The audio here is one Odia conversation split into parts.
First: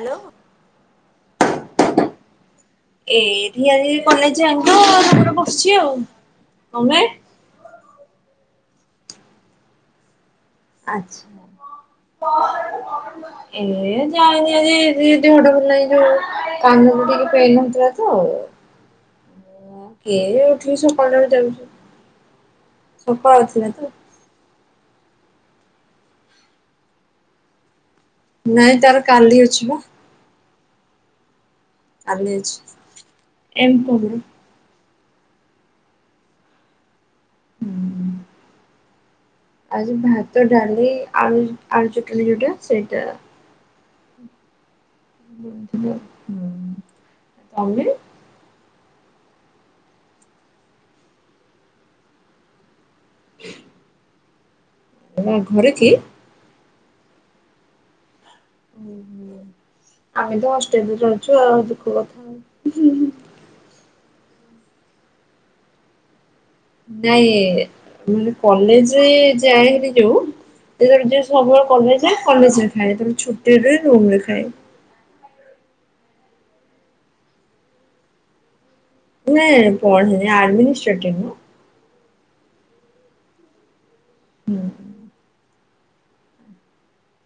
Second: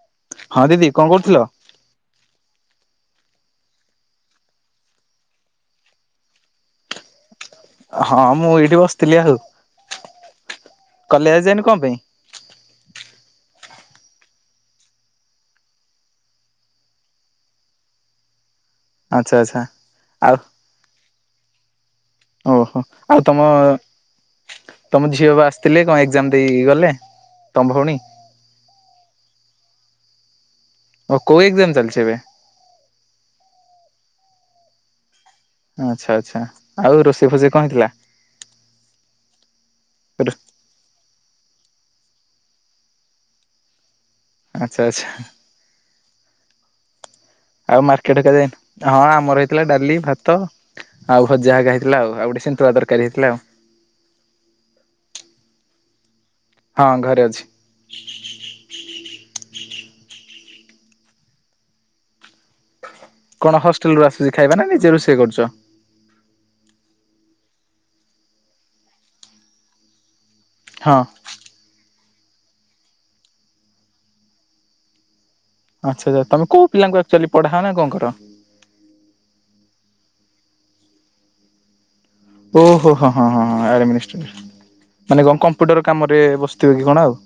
ହ୍ୟାଲୋ ହଁ ଦିଦି କଣ କରୁଥିଲ? ଏ ଧିଆରେ କଲେଜ ଯାନ୍ତୁ ବସିଛି ଆଉ ତମେ? ହଁ ମୁଁ ଏଇଠି ବସିଥିଲି ଆଉ। ଆଚ୍ଛା। ହ ଏ ଯାଇନି ଆ ବଡଲ ନାହିଁ ଯୋଉ କାନକୁ ଟିକେ ପେନ୍ ହଉଥିଲା ତ ହଁ ଆଚ୍ଛା ଆଚ୍ଛା। ଉ କିଏ ଉଠିକି ସକାଳଟାରେ ଯାଉଚି। ଓହୋ ଆଉ ତମ ତ। ତମ ଝିଅ ବା ଆସିଥିଲେ କଣ ଏଗ୍ଜାମ୍ ଦେଇକି ଗଲେ ତମ ଭଉଣୀ? ନାଇଁ ତାର କାଲି ଅଛିବା। ଆ କୋଉ ଏଗ୍ଜାମ୍ ଚାଲିଚି? ଆମେଯ୍ ଏମ୍ କୋବିଢ଼ି। ଆଚ୍ଛା ଆଚ୍ଛା ଆଉ ରୋଷେଇ ଫୋସେଇ କଣ ହେଇଥିଲା? ଆଜି ଭାତ, ଡ଼ାଲି, ଆଳୁ, ଆଳୁ, ଚଟଣି ଯୋଉଟା ସେଇଟା। ଆଚ୍ଛା ଆଚ୍ଛା। ଜାଣିଥିବ ହୁଁ। ଆଉ ମାର୍କେଟେ କାଲିଯାଇ ହଁ ଆମର ହେଇଥିଲା ଡ଼ାଲି ଭାତ ଆଉ ଭଜା ହାଗା ହେଇଥିଲା ଆଉ ଆଉ ଗୋଟେ ସନ୍ତୁଳା ତରକାରୀ ହେଇଥିଲା ଆଉ। ତମେ ଘରେ କି? ହଁ ଘରେ ଅଛି। ଓହୋ ଆମେ ତ ହଷ୍ଟେଲରେ ରହୁଛୁ ଆଉ ଦୁଃଖ କଥା। କଣ ହଷ୍ଟେଲରୁୁ ଆସିଛି ଖାଇବା ନା ନିଜେ ରୋଷେଇ କରୁଛ? ନାଇଁ ମାନେ କଲେଜ୍ ରେ ଯାଏ ବି ଯୋଉ ହଁ ତାପରେ ଡ୍ରେସ୍ ସବୁବେଳେ କଲେଜ୍ କଲେଜ୍ ରେ ଖାଏ ଯେତେଳେ ଛୁଟିରେ ରୁହେ ରୁମ୍ ରେ ଖାଏ। ଆଚ୍ଛା ଆଚ୍ଛା ତମେ କୋଉ ପିଲାଙ୍କୁ ଆକ୍ଚୁଲି ପଢ଼ାଅ ନା କଣକର? ନାଇଁ ପଢ଼େନି ଆଡ଼ମିନିଷ୍ଟ୍ରେଟର ଓହୋ ହ ହଁ ହଁ ହ ଆଡ଼ମିନିଷ୍ଟ୍ରେଟର ମାନେ କଣ କମ୍ପ୍ୟୁଟର କାମ ରେ ବସିଥିବେ କି କଣ ଆଉ।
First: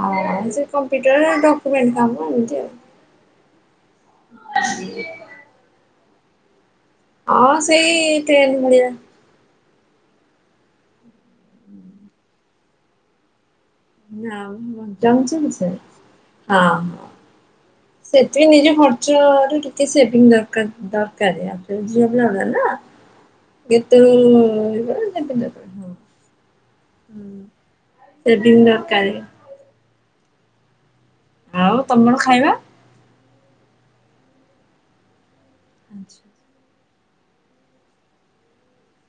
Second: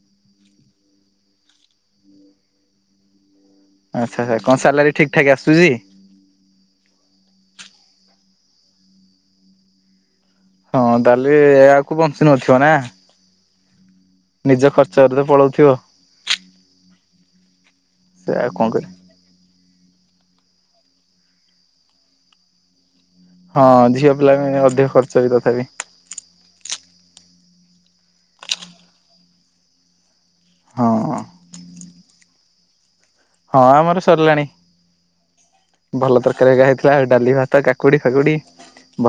ହଁ ସେ କମ୍ପ୍ୟୁଟର ଡକ୍ୟୁମେଣ୍ଟ କାମ ଏମିତି ଆଉ। ଆଚ୍ଛ ଆଛା କଣ ସାଲାରି ଠିକ୍ ଠାକ୍ ଆସୁଚି? ହଁ ସେଇ ଟେନ୍ ଭଳିଆ। ହଁ ଦାଲି ଆକୁ ବଞ୍ଚି ନଥିବ ନା? ନା ନିଜ ମ [unintelligible] ଖର୍ଚ୍ଚରେ ତ ପଳଉଥିବ। ସେ ହଁ ହଁ ସେ ସେତିକି ଆଉ କଣ ନିଜ ଖ କରିବ [unintelligible] କେତେ ସେଭିଙ୍ଗ ଦରକାର୍ ଦରକାର ଝିଅ ପିଲା ଗୁଡ଼ାନା। ହଁ ଯେତେଳେ ଝିଅ ପିଲା ପାଇଁ ଅଧିକ ଦେବେ ଖର୍ଚ୍ଚ ବି ଯେବେ ଯେବେ। ତଥାପି ହୁଁ ସେଭିଙ୍ଗ୍ ଦରକାର୍। ହଁ। ଆଉ ତମର ଖାଇବା? ହଁ ଆମର ସରିଲାଣି ଭଲ ଆଚ୍ଛା। ତରକାରୀ ହାଗା ହେଇଥିଲା ଡାଲି ଭାତ କା କାକୁଡ଼ି ଫାକୁଡ଼ି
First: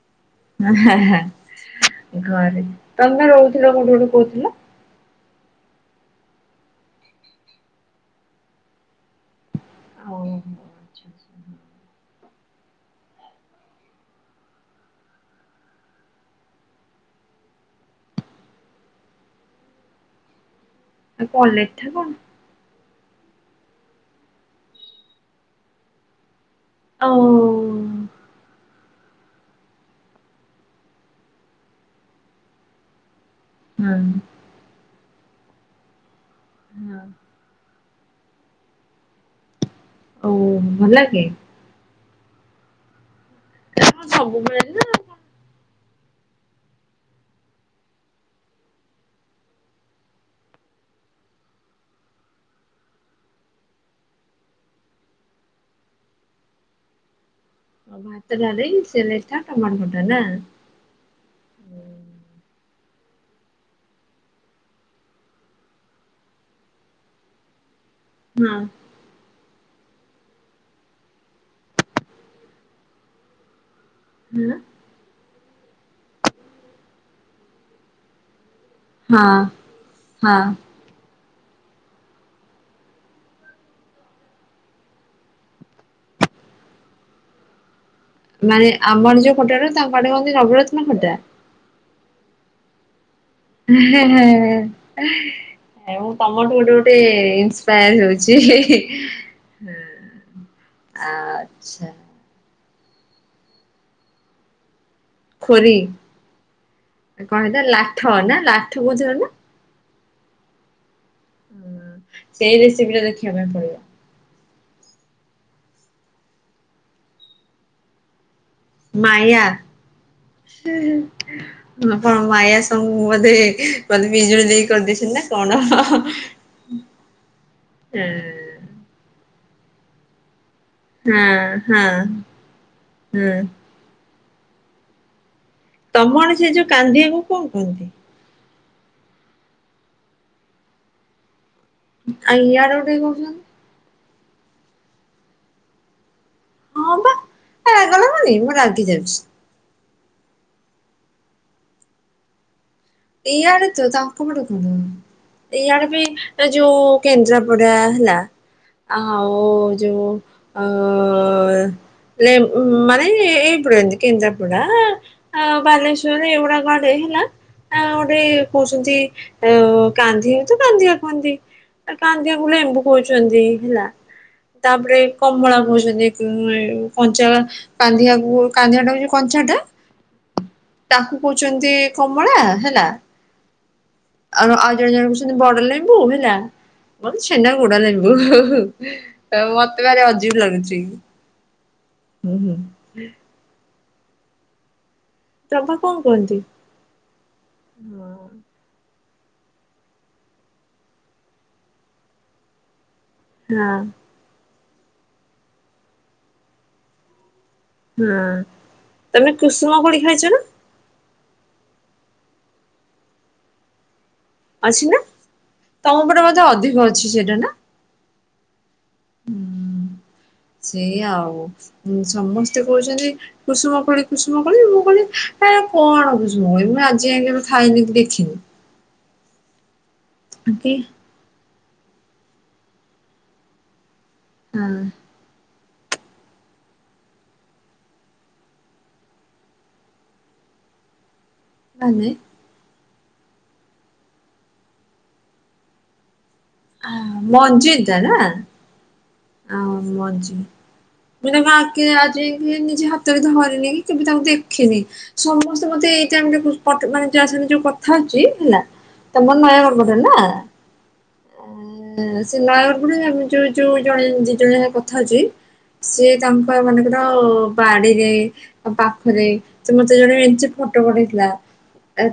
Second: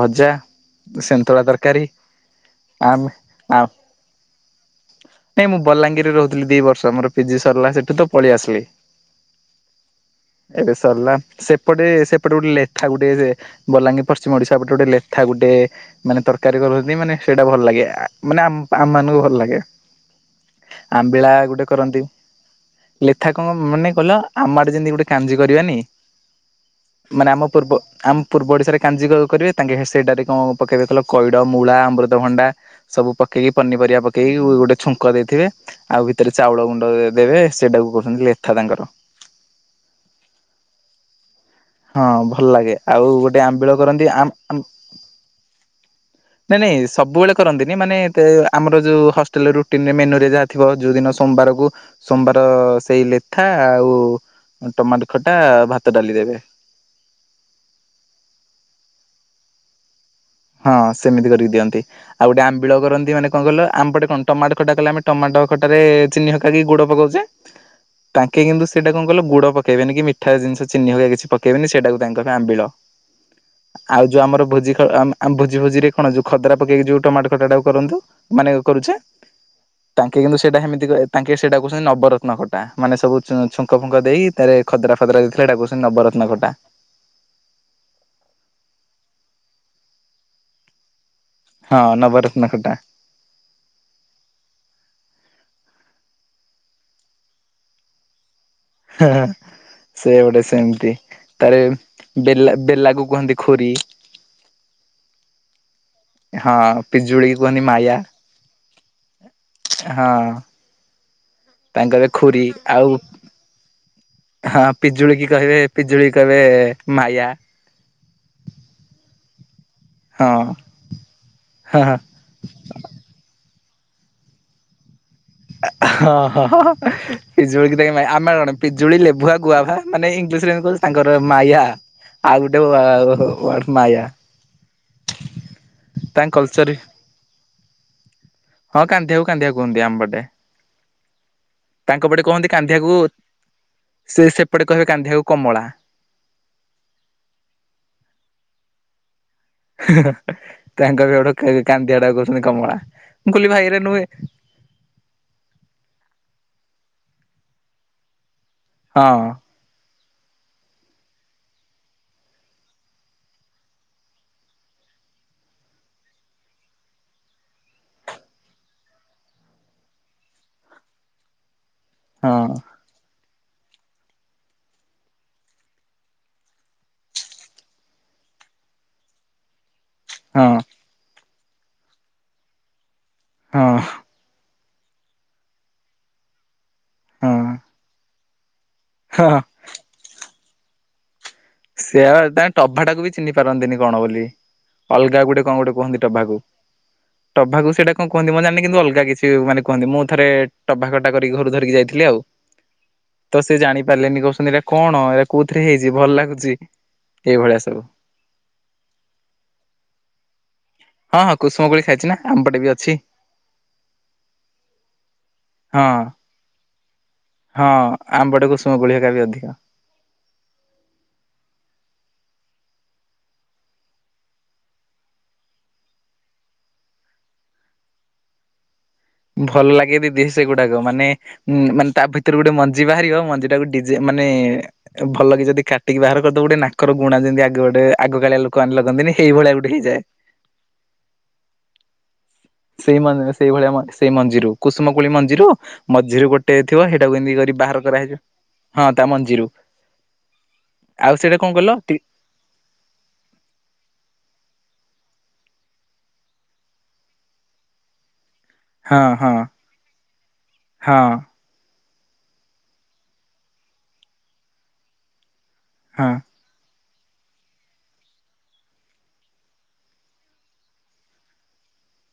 ଭଜା। ହା ହା ସେନ୍ତୁଳା ତରକାରୀ ଘରେ ଆମେ ତମେ ଆଉ ରହୁଥିଲ କୋଉଠୁ ଗୋଟେ କହୁଥିଲ? ନାଇଁ ମୁଁ ବଲାଙ୍ଗୀରରେ ରହୁଥିଲି ଦି ବର୍ଷ ମୋର ପିଜି ସରିଲା ସେଠୁତ ପଳିଆସିଲି। ଆଉ ଏବେ ଆଚ୍ଛା ସରିଲା ଆଚ୍ଛା। ସେ ସେପଟେ ସେପଟେ ଗୋଟେ ଲେଥା ଗୋଟେ ବଲାଙ୍ଗୀର ପଶ୍ଚିମ ଓଡ଼ିଶା ପଟେ ଗୋଟେ ଲେଥା ଗୋଟେ ମାନେ ତରକାରୀ କରନ୍ତି ମାନେ ସେଇଟା ଭଲ ଲାଗେ ମାନେ ଆମ ମାନଙ୍କୁ ଭଲ ଲାଗେ। ଆଉ ଆମ୍ବିଳା କଣ ଗୋଟେ ଲେଠା କରନ୍ତି। କଣ ଲେଥା କଣ ମାନେ କହିଲ ଆମଆଡ଼େ ଯେମିତି ଗୋଟେ କାଞ୍ଜି କରିବାନି ଆଉ ମାନେ ଆମ ପୂର୍ବ ଆମ ପୂର୍ବ ଓଡିଶାରେ କାଞ୍ଜି କରିବେ ତାଙ୍କେ ସେଇଟାରେ କଣ ପକେଇବେ କଇଲ କଇଡ଼ ମୂଳା ଅମୃତଭଣ୍ଡା ସବୁ ପକେଇକି ହଁ ପନିପରିବା ପକେଇକି ଗୋଟେ ଛୁଙ୍କ ଦେଇଥିବେ। ଆଉ ଭିତରେ ଚାଉଳ ଗୁଣ୍ଡ ହଁ ଦେବେ ସେଇଟାକୁ କହୁଛନ୍ତି ଲେଥା ତାଙ୍କର। ଓଉ ଭଲ ଲାଗେ? ହଁ ଭଲ ଲାଗେ ଆଉ ଗୋଟେ ଆମ୍ବିଳ କଣ କରନ୍ତି ଆ ଆ ସବୁବେଳେ ନା ନାଇଁ ନାଇଁ ସବୁବେଳେ କରନ୍ତିନି ମାନେ ତେ ଆମର ଯୋଉ ହଷ୍ଟେଲ ରୁଟିନ୍ ମେନୁରେ ଯାହା ଥିବ ଯୋଉ ଦିନ ସୋମବାରକୁ ସୋମବାର ସେଇ ଲେଥା ଆଉ ଆ ଟମାଟ ଖଟା ଭାତ ଡ଼ାଲି ଦେବେ। ହ ଭାତଟରେ ସେ ଲ ଟମ ଘଟା ନା ହଁ ସେମିତି କରିକି ଦିଅନ୍ତି ଆଉ ଗୋଟେ ଆମ୍ବିଳ କରନ୍ତି ମାନେ କଣ କ ଆମପଟେ କଣ ଟମାଟୋ ଖଟା କଲେ ଆମେ ଟମାଟ ଖଟାରେ ଚିନି ହକକି ଗୁଡ ପକଉଛେ ତାଙ୍କେ ହଁ କିନ୍ତୁ ସେଇଟା କଣ କହିଲ ଲଗୁଡ ପକେଇବେନି କି ମିଠା ଜିନିଷ ଚିନି ହଗ କିଛି ପକେଇବେନି ସେଟା ତାଙ୍କ ପାଇଁ ଆମ୍ବିଳ ଆଉ ଯୋଉ ଆମର ହଁ ଭୋଜି ଭୋଜି ଭୋଜିରେ କଣ ଯୋଉ ଖଦରା ପକେଇକି ଯୋଉ ଟମାଟ ଖଟାଟ ଟାକୁ କରନ୍ତୁ ମାନେ କରୁଛେ ହଁ ତାଙ୍କେ କିନ୍ତୁ ହଁ ସେଇଟା ସେମିତି ତାଙ୍କେ ସେଟା କହୁଛନ୍ତି ନବରତ୍ନ କଟା ମାନେ ସୁ ଛୁଙ୍କ ଫୁଙ୍କ ଦେଇ ତାରେ ଖଦରା ଫଦରା ଦେଇଥିଲେ ନବରତ୍ନ ଖଟା ମାନେ ଆମର ଯୋଉ ଖୋଟା ରୁ ତାଙ୍କ ଆଡେ କନ୍ତି ନବରତ୍ନ ଖଟା ହଁ ନବରତ୍ନ ଖଟା ହଁ ହଁ ମୁଁ ତମଠୁ ଗୋଟେ ଗୋଟେ ଇନ୍ସପାୟାର ହଉଛି ହଁ ହଁ ସେ ଗୋଟେ ସେମିତି ତାର ଆଚ୍ଛା ବେ ବେଲାକୁୁ କୁହନ୍ତି ଖୁରୀ ଖୋରି ହଁ ପିଜୁଳି କୁହନ୍ତି କହିଲ ମାୟା ଲାଠ ନା ଲାଠ ବୁଝ ନା ହଁ ତାଙ୍କରେ ଖୁରୀ ସେଇ ରେସିପି ଆଉ ଟା ଦେଖିବା ପାଇଁ ପଡିବ ହଁ ପିଜୁଳି କି କହିବେ ପିଜୁଳି କହିବେ ମାୟା ମାୟା ହଁ ହଁ ମାୟା ତ ମୁଁ ବୋଧେ ମତେ ପିଜୁଳି ଦେଇ କରିଦେଇଛନ୍ତି ନା କଣ? ହଁ ହ ପିଜୁଳିିକ ନେଇ ଆମେ ଜଣେ ପିଜୁଳି ଲେଭୁଆ ଗୁଆଭା ମାନେ ଇଙ୍ଗଲିଶ ରେ ତାଙ୍କର ହଁ ମାୟା ହଁ ଆଉ ହୁଁ ଗୋଟେ ମାୟା ତାଙ୍କ ତମଣ ସେ ଯୋଉ କଲଚର କାନ୍ଦିବାକୁ କଣ କହନ୍ତି? ହଁ କାନ୍ଦିକୁ କାନ୍ଦି କୁହନ୍ତି ଆମପଟେ। ତାଙ୍କପଟେ ଆଉ କହନ୍ତି ଇଆଡେ ଗୋଟେ କାନ୍ଧିଆକୁ କହୁଛନ୍ତି ସେ ସେପଟେ କହିବେ କାନ୍ଧିଆକୁ କମଳା। ହଁ ବା ରାଗଲା ମନି ମୁଁ ରାଗି ଯାଉଛି। ତାଙ୍କ ବି ଗୋଟେ କାନ୍ଦିଆ ଟା କହୁଛନ୍ତି କମଳା ମୁଁ କହଲିି ଭାଇରେ ନୁହେଁ। ହୁଁ ଏଇଆଡେ ବି ଯୋଉ କେନ୍ଦ୍ରାପଡା ହେଲା ଆ ହଁ ହଉ ଯୋଉ ଅ ଲ ମାନେ ଏପଡ଼ ଏନ୍ଦକ ଏନ୍ତପଡ଼ା [inaudible] ଅ ବାଲେଶ୍ଵର ଏଇଡା ଗାଡେ ହେଲା ଆଉ ଗୋଟେ କହୁଛନ୍ତି କାନ୍ଧି ତ କାଧିଆ କୁହନ୍ତି ହଁ କାନ୍ଦିଆ ବଲେ ଏ କଉଛନ୍ତି ହେଲା ତାପରେ କମଳା କଉଛନ୍ତି କଞ୍ଚା କାନ୍ଧିଆକୁ କାନ୍ଦିଆ ଟା ହଉଛି କଞ୍ଚା ଟା ହଁ। ତାକୁ କହୁଛନ୍ତି କମଳା ହେଲା। ହଁ। ଆ ଆଉ ଜଣେ ଜଣ କହୁଛନ୍ତି ବଡ ଲେମ୍ବୁ ହେଲା ହଁ। ଛେନା, ଗୁଡ, ଲେମ୍ବୁ। ହଁ ତ ମତେ ଭାର ଅଜୀବ ଲାଗୁଛି। ସେଆ ହୁଁ ତାଙ୍କ ହୁଁ। ଟଭାଟାକୁ ବି ଚିହ୍ନି ପାରନ୍ତିନି କଣ ବୋଲି ଅଲଗା ଗୁଟେ କଣ ରଭା ଗୋଟେ କହନ୍ତି କୁହନ୍ତି? ଟଭାକୁ ଟଭାକୁ ସେଟା କଣ ହଁ ହଁ କହନ୍ତି ମୁଁ ଜାଣି କିନ୍ତୁ ଅଲଗା କିଛି ମାନେ କୁହନ୍ତି ମୁଁ ଥରେ ଟଭା ଖଟା କରି ଘରୁ ଧରିକି ଯାଇଥିଲି ଆଉ। ତ ସେ ଜାଣିପାରିଲେନି କହୁଛନ୍ତି ଏଇଟା କଣ ଏଇଟା କୋଉଥିରେ ହେଇଛି ଭଲ ଲାଗୁଛି। ଏଇଭଳିଆ ସବୁ। ହୁଁ ତମେ କୁସୁମ କ ଖାଇଛ ନା? ହଁ ହଁ କୁସୁମ କୋଳି ଖାଇଛି ନା ଆମ ପଟେ ବି ଅଛି। ଅଛି ନା? ହଁ। ତମ ଉପ ମଧ ଅଧିକ ଅଛି ସେଇଟା ନା ହଁ ଆମ୍ବଟେ କୁସୁମ କୋଳି ହେକା ବି ହ। ଅଧିକ ସେଇ ଆଉ ସମସ୍ତେ କହୁଛନ୍ତି କୁସୁମ କଳି କୁସୁମ କଳି ମୁଁ କହିଲି କଣ କୁସୁମ କହ ମୁଁ ଆଜି ଯାଇକି ଏ ଖାଇନିକ ଦେଖିନି। ଭଲ ଲାଗେ ଦିଦି କି ସେଗୁଡାକ ମାନେ ଉଁ ମାନେ ତା ଭିତରେ ଗୋଟେ ମଞ୍ଜି ବାହାରିବ ମଞ୍ଜି ଟା ଗୋଟେ ମାନେ ହଁ ଭଲ ଲ କି ଯଦି କାଟିକି ବାହାର କରିଦବ ଗୋଟେ ନାକର ଗୁଣା ଯେମିତିଗ ଗୋଟେ ଆଗକାଳିଆ ଲୋକମାନେେ ଲଗନ୍ତିନିଇ ଭଳିଆ ଗୋଟେଇଯାଏ। ନାେ [inaudible] ସେଇ ସେଇଭଳିଆ ସେଇ ମଞ୍ଜିରୁ କୁସୁମକୁଳି ମଞ୍ଜିରୁ ମଝିରୁ ଗୋଟେ ଗୋଟେ ଥିବ ଆ, ସେଇଟାକୁ କେମିତି ବାହାର ମଞ୍ଜିଟା ନା? କରାହେଇଯିବ। ହଁ ତା ମଞ୍ଜିରୁ ଆଉ ମଞ୍ଜି ଆଉ ମୁଁ ସେଇଟା ତାଙ୍କ କଣ କଲ? ଆଖି ନିଜେ ହାତରେ ଧରିନି କି କେବେ ତାଙ୍କୁ ଦେଖିନି। ସମସ୍ତେ ମତେ ଏଇଟା ଆମେ ମାନେ ଯହା ସା ଯୋଉ କଥା ହଉଛି ହେଲା ହଁ ତ ହଁ ମୁନ ମୟ କରରପଟ ନା ଆ ହଁ ସେ ନୟର ବୋଲିମ ଯୋଉ ଯୋଉ ଜଣେ ଦି ଜଣ କଥା ଅଛି ହଁ ସିଏ ତାଙ୍କ ମାନଙ୍କର ବାଡିରେ ଆଉ ପାଖରେ ତ ମତେ ଜଣେ ଏମତି ଫଟୋ ପଠେଇଥିଲା।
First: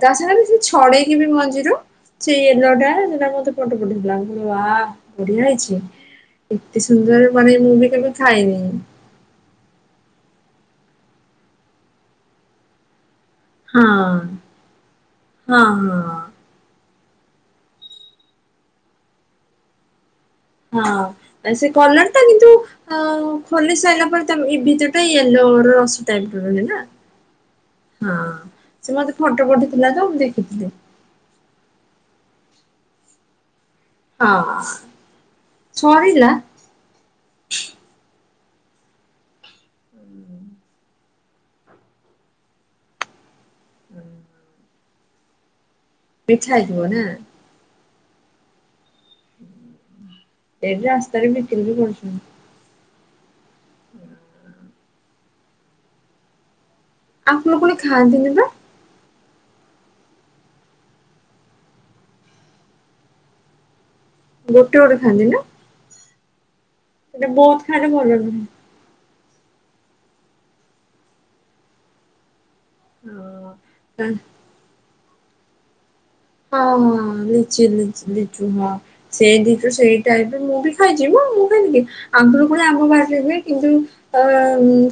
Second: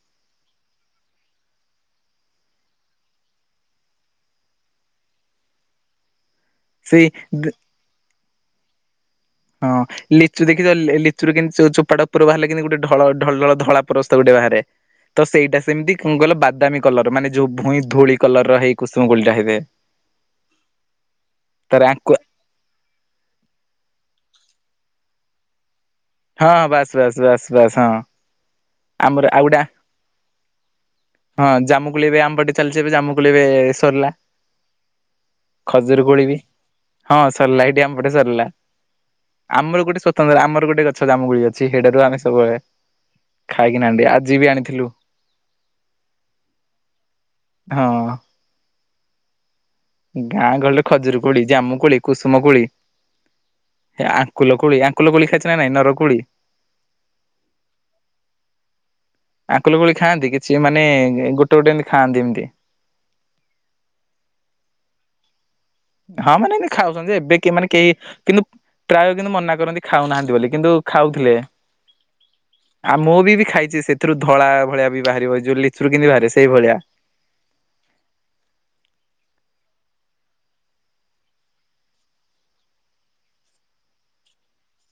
ତା ସାଙ୍ଗରେ ସେ ଛଡେଇକି ବି ମଞ୍ଜିରୁ ସେଇ ନଅଟା ସେଟା ମତେ ପଟ ପଠେଇଥିଲା ବା ବଢିଆ ହେଇଛି। ଏତେ ସୁନ୍ଦର ସେଇ ମାନେ ମୁଁ ବି କେବେ ଖାଇନି। ହଁ ଲିଚୁ ଦେଖି ଲିଚୁ କେ ଚୋପାଟା ଉପରୁ ବାହାରିଲ କିନ୍ତୁ ଗୋଟେଢଳ ଢଳଢଳ ଧଳାପରସ୍ତ ହଁ। ଗୋଟେ ବାହାରେ ତ ହଁ ସେଇଟା ସେମିତି ହଁ କଣ କିଲ ବାଦାମୀ କଲର ମାନେ ଯୋଉ ଭୁଇ ଧୂଳି କଲର ହେଇ କୁସୁମ ଗୁଳିଟା ହେବେ। ହଁ ସେ କଲର ଆଙ୍କୁ ଟା କିନ୍ତୁ ଆଉ ଖୋଲି ସାରିଲା ପରେ ତମ ଏ ଭିତ ଟା ୟେଲୋ ରସ। ହଁ ବାସ୍ ବାସ୍ ବାସ୍ ବାସ୍ ହଁ ସେ ମତେ ଆମର ଆଉ ଫଟ ଗୋଟେ ପଠିଥିଲା ତ ମୁଁ ଦେଖିଥିଲି। ହଁ ଜାମୁକୁ ଲ ଏବେ ଆମ୍ବାଟି ଚାଲିଛି ଏବେ ଜାମୁକୁ ଲେବେ ହଁ ଖଜୁର କୋଳି ସରିଲା ବି ହଁ ସରିଲା ଏଠି ଆମ। ଟେ ସରିଲା ଆମର ଗୋଟେ ସ୍ଵତନ୍ତ୍ର ଆମର ଗୋଟେ। ଗଛ ଜାମ ଗୁଳି ଅଛି ସେଟାରୁ ଆମେ ସବୁବେଳେ ଖାଇକିନାହାନ୍ତି ଆଜି ବି ଆଣିଥିଲୁ। ବିଛା ହୋଉଥିବା ନାଁ ହଁ ଗାଁ ଗହଳି ଏଠି ରେ ଖଜୁରୀ, ରାସ୍ତାରେ କୋଳି, ବିକ୍ରି ବି ଜାମୁ, କୋଳି, କରୁଛନ୍ତି। କୁସୁମ କୋଳି। ଆଙ୍କୁଲ, କୋଳି, ଆଙ୍କୁଲ, କୋଳି ଖାଇଛି ନା ନାଇଁ ନରକୋଳି। ଅପୁଲୁ କୁଲି ଖାଆନ୍ତିନି ବା ଆକୁଲୁ ଗୋଳି ଖାଆନ୍ତି କିଛି ମାନେ ଗୋଟେ ଗୋଟେ ଏମିତି ଖାଆନ୍ତି ଏମିତି। ଗୋଟେ ଗୋଟେ ଖାନ୍ତି ନା ହଁ ମାନେ ଖାଉଛନ୍ତି ଯେ ସେଟା ଏବେ କି ବହୁତ ମାନେ ଖାଇଲେ କେହି ଭଲ କିନ୍ତୁ। ନୁହେଁ। ପ୍ରାୟ କିନ୍ତୁ ମନା କରନ୍ତି ଖାଉନାହାନ୍ତି ବୋଲି କିନ୍ତୁ ଖାଉଥିଲେ। ଆଉ ମୁଁ ବି ଖାଇଛି ହଁ ସେଥିରୁ ଧଳା ଭଳିଆ ବି ବାହାରିବ ଯୋଉ ଲିଚରୁ କେମିତି ବାହାରେ। ସେଇ ଭଳିଆ ହଁ ହଁ ଲିଚିଚି ଲିଚୁ ହଁ ସେଇ ଦିୁ ସେଇ ଟାଇପରେ ମୁଁ ବି ଖାଇଛି ମୁ ମୁଁ ଖାଇକି। ଆଗରୁ ପଣି ଆଗ ବାହାରିଲେ ହୁଏ କିନ୍ତୁ ଅ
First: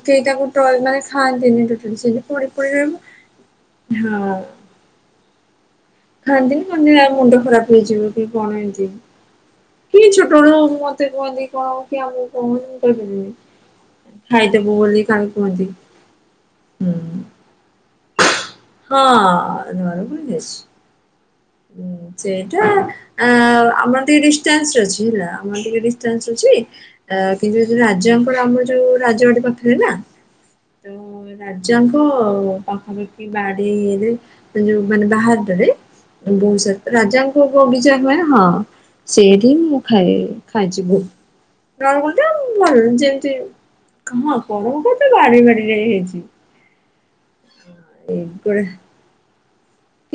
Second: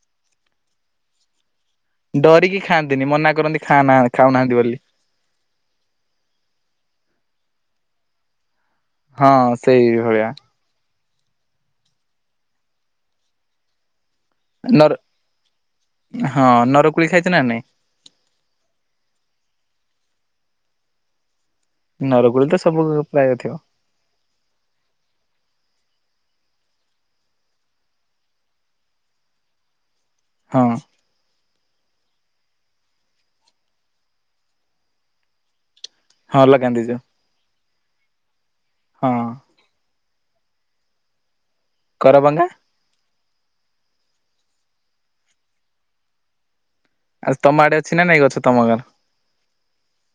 ସେଇଟାକୁ ମାନେ ଖାଆନ୍ତିନି ସେ ଡରିକି ପଣପଳ ଖାଆନ୍ତିନି ମନା କରନ୍ତି ଖାନା ହଁ ଖାଉନାହାନ୍ତି ବୋଲି ଖାଆନ୍ତିନି କନ୍ତି ମୁଣ୍ଡ ଖରାପ ହେଇଯିବ କି କଣ ଏମିତି ହଁ ସେଇ କି ଭଳିଆ ଛୋଟବେଳୁ। ତତେ କୁହନି କଣ କି ଆମକୁ କହ ମୁଁ କହିପାରିବି। ଖାଇଦେବୁ ନର ବୋଲି କାହି କୁହନ୍ତି ହଁ ହୁଁ। ନରକୋଳି ଖାଇଛ ନା ନାଇଁ ହଁ ଆର ଭୁଲସ ହୁଁ ନରକୋଳି ତ ସେଇଟା ସବୁ ଆ ପ୍ରାୟ ଥିବ ଆ ଡିାନ୍ସ ଅଛି ହେଲା ଆମର ଟିକେ ଡିଷ୍ଟାନ୍ସ ଅଛି। ଅ କିନ୍ତୁ ଯ ଯୋଉ ରାଜାଙ୍କର ଆମର ଯୋଉ ରାଜ ଆଟ ପାଖରେ ନା ହଁ ରାଜାଙ୍କ ପାଖାପାଖି ବାଡି ଇରେ ଯୋଉ ମାନେ ବାହାରରେ। ହଁ ଲଗାନ୍ତି ଯୋଉ ରାଜାଙ୍କ ବଗିଚା ପା ହଁ ହଁ ସେଠିଁ ମୁଁ ଖାଏ ଖାଇଛି ମୁଁ ତେ ହଁ କରବଙ୍ଗା କଣ [unintelligible] ତ ବାରି ବାରି ହେଇଛି। ଆ ତମ ଆଡେ ଅଛି ନା ନାଇ ଗଛ ଏଗୁଡା ତମର।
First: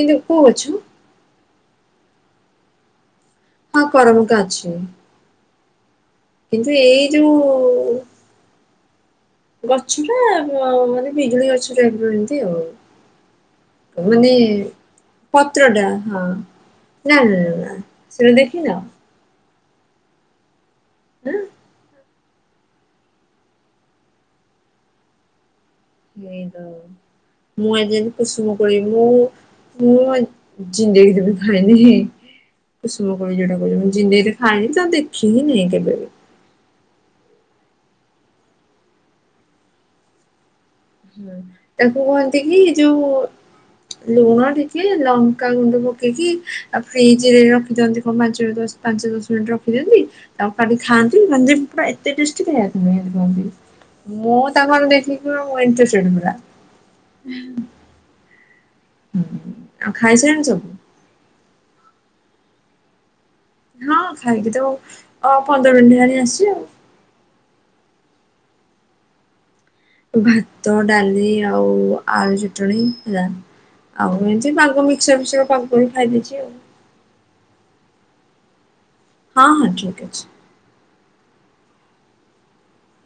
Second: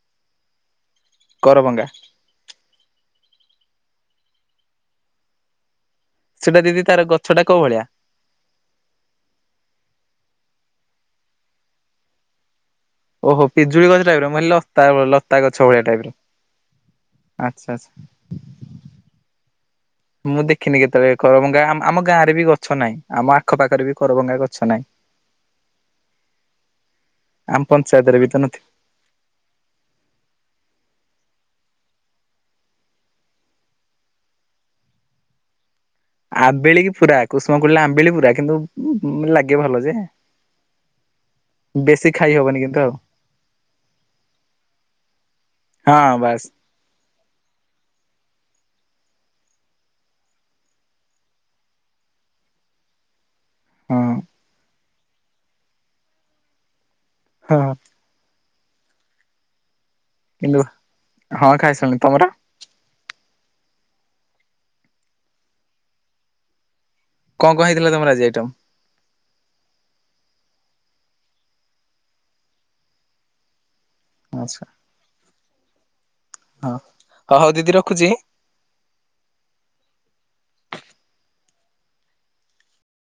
କିନ୍ତୁ କୋଉ ଗଛ କରମଙ୍ଗା। ହଁ କରମଙ୍ଗା ଅଛି। ସେଟା କିନ୍ତୁ ଦିଦି ତାର ଏଇ ଯୋଉ ଗଛଟା କୋଉ ଭଳିଆ? ଗଛ ଟା ଅ ମାନେ ବିଜୁଳି ଗଛଟା ଟାଇପ୍ ର ଏମିତି ଆଉ। ଓହୋ ପିଜୁଳି ଗଛ ଟାଇପ୍ ର ମାନେ ମୁଁ ଭାବିଲି ଲତା ଲତା ଗଛ ପତ୍ର ଭଳିଆ ଟା ଟାଇପ୍ ର ହଁ। ନା ଆଚ୍ଛା ନା ଆଚ୍ଛା। ସେମିତି ଦେଖିନ? ମୁଁ ଦେଖିନି କେତେଳେ ଆଁ, କରମଙ୍ଗା ଆମ ଗାଁରେ ବି ଗଛ ନାହିଁ ଆମ ଆଖ ପାଖରେ ବି କରମଙ୍ଗା ଗଛ ନାହିଁ। ଏଇ ଆମ ମୁଁ ଏ ଯୋଉ ପଞ୍ଚାୟତରେ ବି ତ କୁସୁମ ନଥିବ। କୋଳି। ମୁଁ ମୁଁ ଜିନ୍ଦେଗି ରେ ବି ଖଇନି। ଏ ସବୁ [unintelligible] ମୁଁ ଜିନ୍ଦେଗିରେ ଖାଇନି କି ଦେଖିନି ହିଁ କେବେ ବି। ଆମ୍ବେଳି କି ପୁରା କୁସୁମ କୋଳି ଆମ୍ବେଳି ପୁରା କିନ୍ତୁ ଲାଗେ ଭଲ ଯେ ହୁଁ ତାକୁ ବେଶୀ ଖାଇ କହନ୍ତି ହବନି କି କିନ୍ତୁ ଆଉ ଯୋଉ ଲୁଣ ଟିକେ ଲଙ୍କା ଗୁଣ୍ଡ ହଁ ପକେଇକି ବାସ୍ ଆଉ ଫ୍ରିଜ ରେ ରଖି ଦିଅନ୍ତି କଣ ପାଞ୍ଚ ପାଞ୍ଚ ଦଶ ମିନିଟ ରଖି ଦିଅନ୍ତି ତା ପରେ ଖାଆନ୍ତି ମାନେ ପୁରା ଏତେ ଟେଷ୍ଟି ହଁ [unintelligible] ମୁଁ ତା ଦେଖିକିନା ଇମ୍ପ୍ରେସନ୍ ଟା। ହଁ ହୁଁ ଆଉ ଖାଇସରିଲାଣି କିନ୍ତୁ ସବୁ। ହଁ ଖାଇସରିଲାଣି ତମର? ହଁ ଖାଇକି ତ ଅ ପନ୍ଦର ମିନିଟା ହେଲାଣି ଆସିଛି ଆଉ। କଣ କଣ ହେଇଥିଲା ତମର ଆଜି ଆଇଟମ୍? ଭାତ ଡାଲି ଆଉ ଆଳୁ ଚଟଣି ହେଲା। ଆଉ ଏମତି ଆଚ୍ଛା ପାଗ ମିକ୍ସର ଫିକସର କରିଦେଇ ଖାଇଦେଇଛି ଆଉ। ହ ହଁ ହଉ ଦିଦି ରଖୁଛି। ହଁ ହଁ ଠିକ ଅଛି।